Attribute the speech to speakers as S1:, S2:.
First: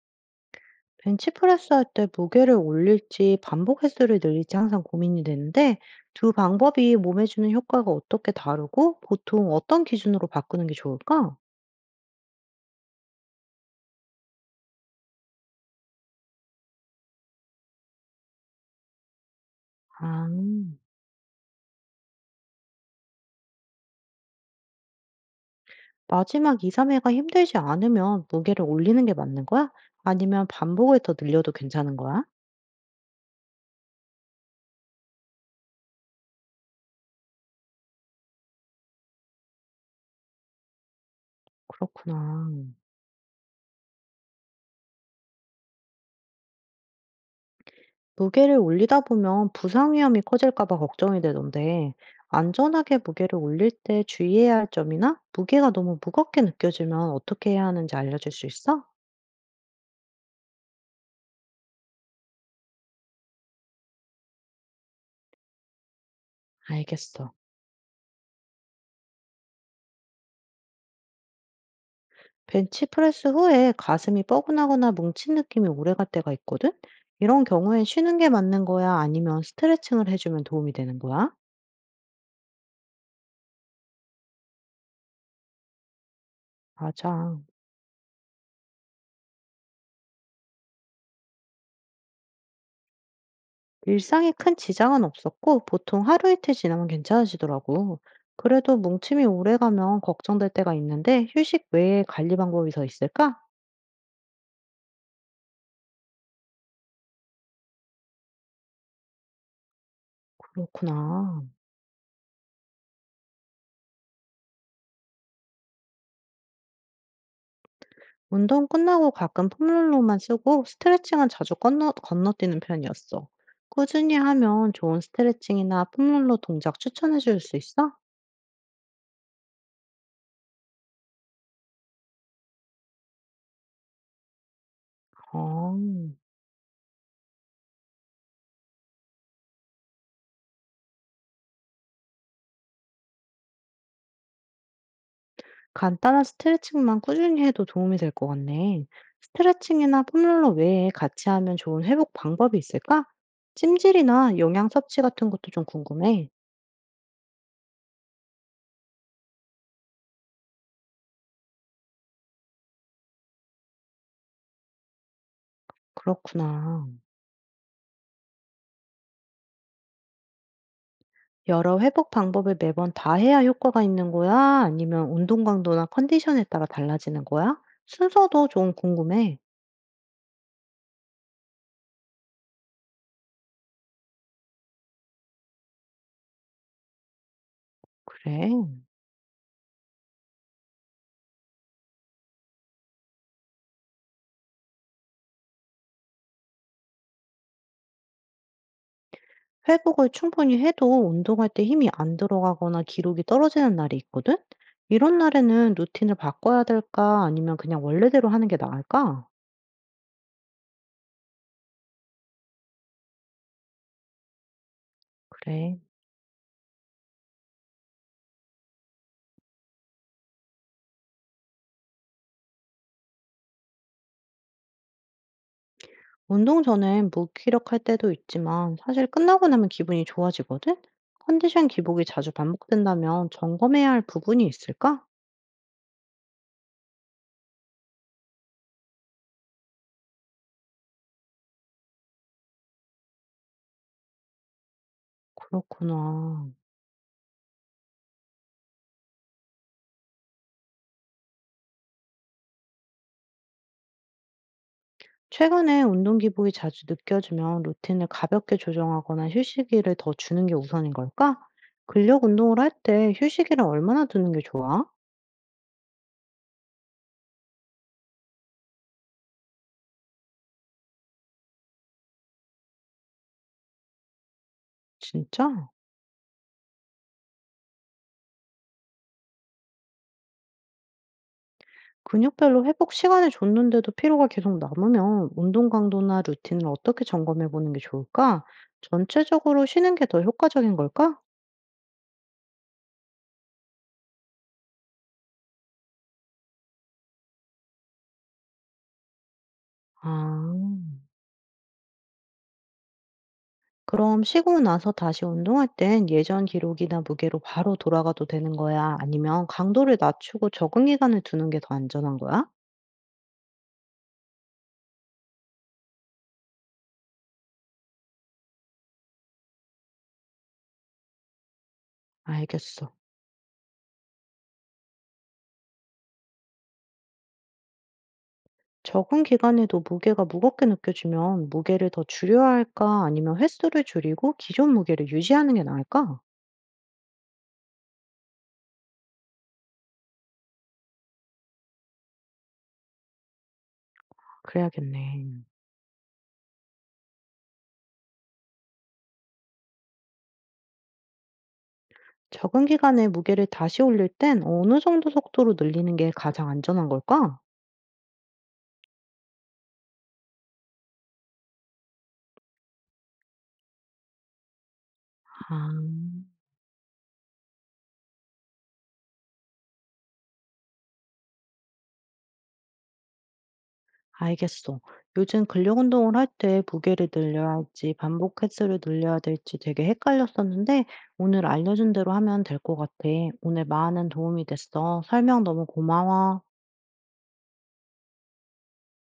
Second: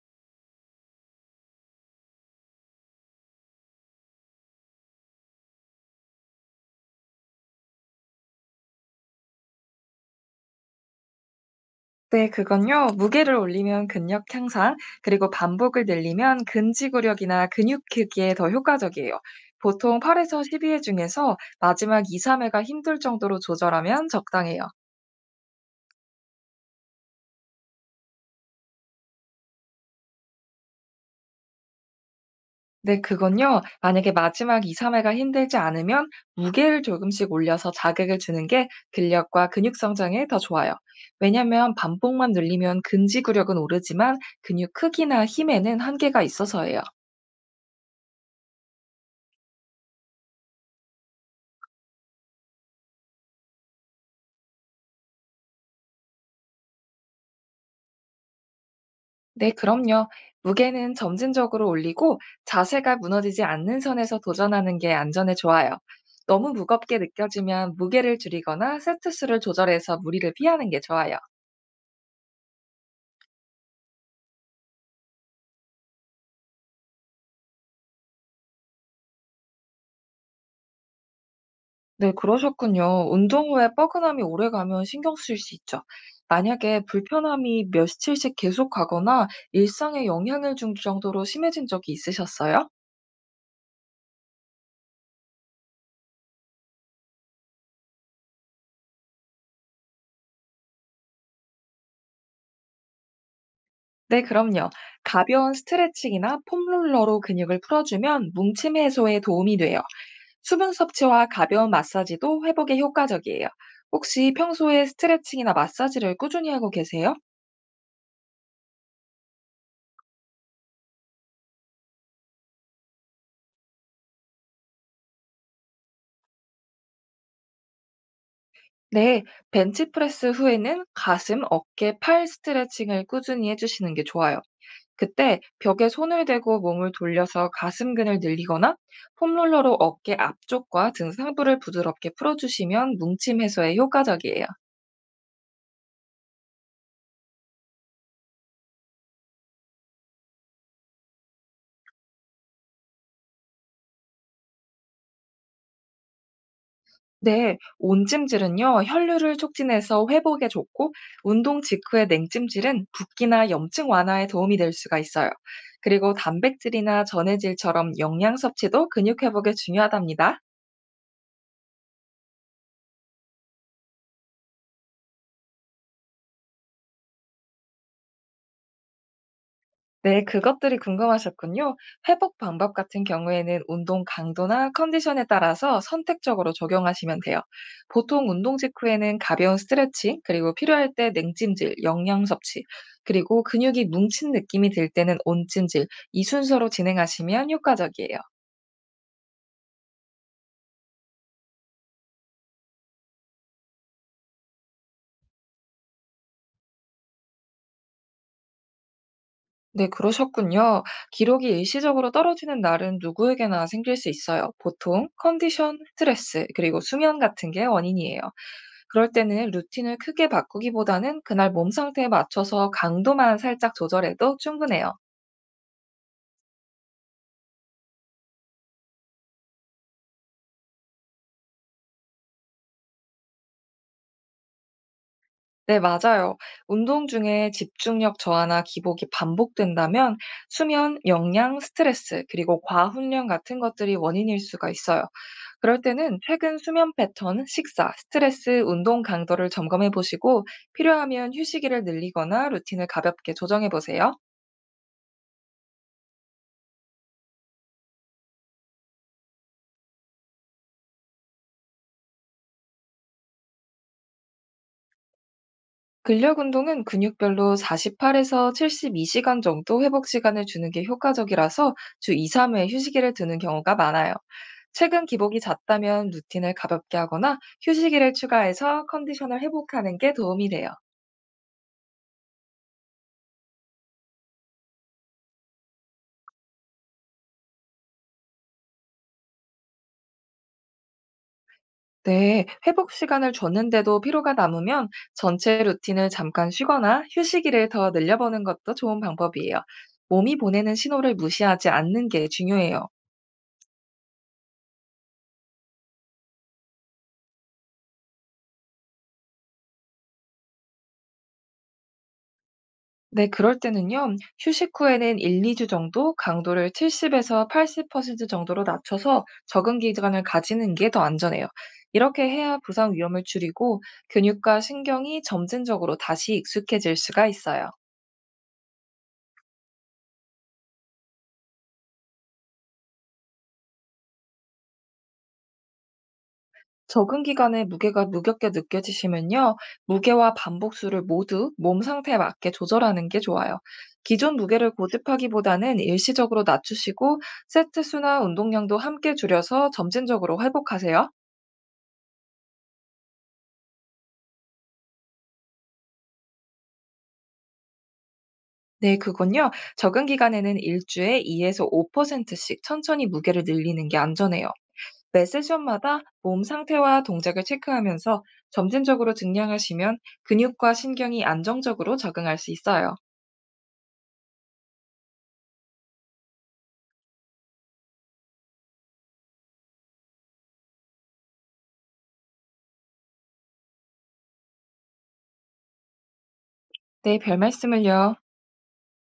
S1: 벤치프레스 할 때 무게를 올릴지 반복 횟수를 늘릴지 항상 고민이 되는데 두 방법이 몸에 주는 효과가 어떻게 다르고 보통 어떤 기준으로 바꾸는 게 좋을까?
S2: 네, 그건요. 무게를 올리면 근력 향상, 그리고 반복을 늘리면 근지구력이나 근육 크기에 더 효과적이에요. 보통
S1: 아,
S2: 8에서 12회 중에서 마지막 2, 3회가 힘들 정도로 조절하면 적당해요.
S1: 마지막 2, 3회가 힘들지 않으면 무게를 올리는 게 맞는 거야? 아니면 반복을 더 늘려도 괜찮은 거야?
S2: 네, 그건요. 만약에 마지막 2, 3회가 힘들지 않으면 무게를 조금씩 올려서 자극을 주는 게 근력과 근육 성장에 더 좋아요. 왜냐면 반복만
S1: 그렇구나.
S2: 늘리면 근지구력은 오르지만 근육 크기나 힘에는 한계가 있어서예요.
S1: 무게를 올리다 보면 부상 위험이 커질까 봐 걱정이 되던데 안전하게 무게를 올릴 때 주의해야 할 점이나 무게가 너무 무겁게 느껴지면 어떻게 해야 하는지 알려줄 수 있어?
S2: 네, 그럼요. 무게는 점진적으로 올리고 자세가 무너지지 않는 선에서 도전하는 게 안전에 좋아요. 너무 무겁게
S1: 알겠어.
S2: 느껴지면 무게를 줄이거나 세트 수를 조절해서 무리를 피하는 게 좋아요.
S1: 벤치프레스 후에 가슴이 뻐근하거나 뭉친 느낌이 오래갈 때가 있거든? 이런 경우엔 쉬는 게 맞는 거야? 아니면 스트레칭을 해주면 도움이 되는 거야?
S2: 네, 그러셨군요. 운동 후에 뻐근함이 오래 가면 신경 쓰일 수 있죠. 만약에
S1: 맞아.
S2: 불편함이 며칠씩 계속하거나 일상에 영향을 준 정도로 심해진 적이 있으셨어요?
S1: 일상에 큰 지장은 없었고, 보통 하루 이틀 지나면 괜찮아지더라고. 그래도 뭉침이 오래가면 걱정될 때가 있는데, 휴식 외에 관리 방법이 더 있을까?
S2: 네, 그럼요. 가벼운 스트레칭이나 폼롤러로 근육을 풀어주면 뭉침 해소에 도움이 돼요. 수분 섭취와
S1: 그렇구나.
S2: 가벼운 마사지도 회복에 효과적이에요. 혹시 평소에 스트레칭이나 마사지를 꾸준히 하고 계세요?
S1: 운동 끝나고 가끔 폼롤러만 쓰고 스트레칭은 자주 건너뛰는 편이었어. 꾸준히 하면 좋은 스트레칭이나 폼롤러 동작 추천해 줄 수 있어?
S2: 네, 벤치프레스 후에는 가슴, 어깨, 팔 스트레칭을 꾸준히 해주시는 게 좋아요. 그때
S1: 어,
S2: 벽에 손을 대고 몸을 돌려서 가슴근을 늘리거나 폼롤러로 어깨 앞쪽과 등 상부를 부드럽게 풀어주시면 뭉침 해소에 효과적이에요.
S1: 간단한 스트레칭만 꾸준히 해도 도움이 될 것 같네. 스트레칭이나 폼롤러 외에 같이 하면 좋은 회복 방법이 있을까? 찜질이나 영양 섭취 같은 것도 좀 궁금해.
S2: 네, 온찜질은요, 혈류를 촉진해서 회복에 좋고, 운동 직후의 냉찜질은 붓기나 염증 완화에 도움이 될 수가 있어요. 그리고
S1: 그렇구나.
S2: 단백질이나 전해질처럼 영양 섭취도 근육 회복에 중요하답니다.
S1: 여러 회복 방법을 매번 다 해야 효과가 있는 거야? 아니면 운동 강도나 컨디션에 따라 달라지는 거야? 순서도 좀 궁금해.
S2: 네, 그것들이 궁금하셨군요. 회복 방법 같은 경우에는 운동 강도나 컨디션에 따라서 선택적으로 적용하시면 돼요. 보통 운동
S1: 그래.
S2: 직후에는 가벼운 스트레칭, 그리고 필요할 때 냉찜질, 영양 섭취, 그리고 근육이 뭉친 느낌이 들 때는 온찜질, 이 순서로 진행하시면 효과적이에요.
S1: 회복을 충분히 해도 운동할 때 힘이 안 들어가거나 기록이 떨어지는 날이 있거든? 이런 날에는 루틴을 바꿔야 될까? 아니면 그냥 원래대로 하는 게 나을까?
S2: 네, 그러셨군요. 기록이 일시적으로 떨어지는 날은 누구에게나 생길 수 있어요. 보통 컨디션,
S1: 그래.
S2: 스트레스, 그리고 수면 같은 게 원인이에요. 그럴 때는 루틴을 크게 바꾸기보다는 그날 몸 상태에 맞춰서 강도만 살짝 조절해도 충분해요.
S1: 운동 전엔 무기력할 때도 있지만 사실 끝나고 나면 기분이 좋아지거든? 컨디션 기복이 자주 반복된다면 점검해야 할 부분이 있을까?
S2: 네, 맞아요. 운동 중에 집중력 저하나 기복이 반복된다면 수면, 영양, 스트레스, 그리고 과훈련 같은 것들이 원인일 수가 있어요. 그럴 때는
S1: 그렇구나.
S2: 최근 수면 패턴, 식사, 스트레스, 운동 강도를 점검해 보시고 필요하면 휴식일을 늘리거나 루틴을 가볍게 조정해 보세요.
S1: 최근에 운동 기복이 자주 느껴지면 루틴을 가볍게 조정하거나 휴식일을 더 주는 게 우선인 걸까? 근력 운동을 할 때 휴식일을 얼마나 두는 게 좋아?
S2: 근력 운동은 근육별로 48에서 72시간 정도 회복 시간을 주는 게 효과적이라서 주 2, 3회 휴식일을 두는 경우가 많아요. 최근 기복이
S1: 진짜?
S2: 잦다면 루틴을 가볍게 하거나 휴식일을 추가해서 컨디션을 회복하는 게 도움이 돼요.
S1: 근육별로 회복 시간을 줬는데도 피로가 계속 남으면 운동 강도나 루틴을 어떻게 점검해 보는 게 좋을까? 전체적으로 쉬는 게 더 효과적인 걸까?
S2: 네, 회복 시간을 줬는데도 피로가 남으면 전체 루틴을 잠깐 쉬거나 휴식일을 더 늘려보는 것도 좋은 방법이에요.
S1: 아,
S2: 몸이 보내는 신호를 무시하지 않는 게 중요해요.
S1: 그럼 쉬고 나서 다시 운동할 땐 예전 기록이나 무게로 바로 돌아가도 되는 거야? 아니면 강도를 낮추고 적응 기간을 두는 게 더 안전한 거야?
S2: 네, 그럴 때는요, 휴식 후에는 1, 2주 정도 강도를 70에서 80% 정도로 낮춰서 적응 기간을 가지는 게 더 안전해요. 이렇게 해야
S1: 알겠어.
S2: 부상 위험을 줄이고 근육과 신경이 점진적으로 다시 익숙해질 수가 있어요.
S1: 적응 기간에도 무게가 무겁게 느껴지면 무게를 더 줄여야 할까? 아니면 횟수를 줄이고 기존 무게를 유지하는 게 나을까?
S2: 적응 기간에 무게가 무겁게 느껴지시면요, 무게와 반복수를 모두 몸 상태에 맞게 조절하는 게 좋아요. 기존 무게를
S1: 그래야겠네.
S2: 고집하기보다는 일시적으로 낮추시고 세트 수나 운동량도 함께 줄여서 점진적으로 회복하세요.
S1: 적응 기간에 무게를 다시 올릴 땐 어느 정도 속도로 늘리는 게 가장 안전한 걸까?
S2: 네, 그건요. 적응 기간에는 1주에 2에서 5%씩 천천히 무게를 늘리는 게 안전해요. 매
S1: 아,
S2: 세션마다 몸 상태와 동작을 체크하면서 점진적으로 증량하시면 근육과 신경이 안정적으로 적응할 수 있어요.
S1: 알겠어. 요즘 근력 운동을 할 때 무게를 늘려야 할지 반복 횟수를 늘려야 될지 되게 헷갈렸었는데 오늘 알려준 대로 하면 될 것 같아. 오늘 많은 도움이 됐어. 설명 너무 고마워.
S2: 네, 별 말씀을요.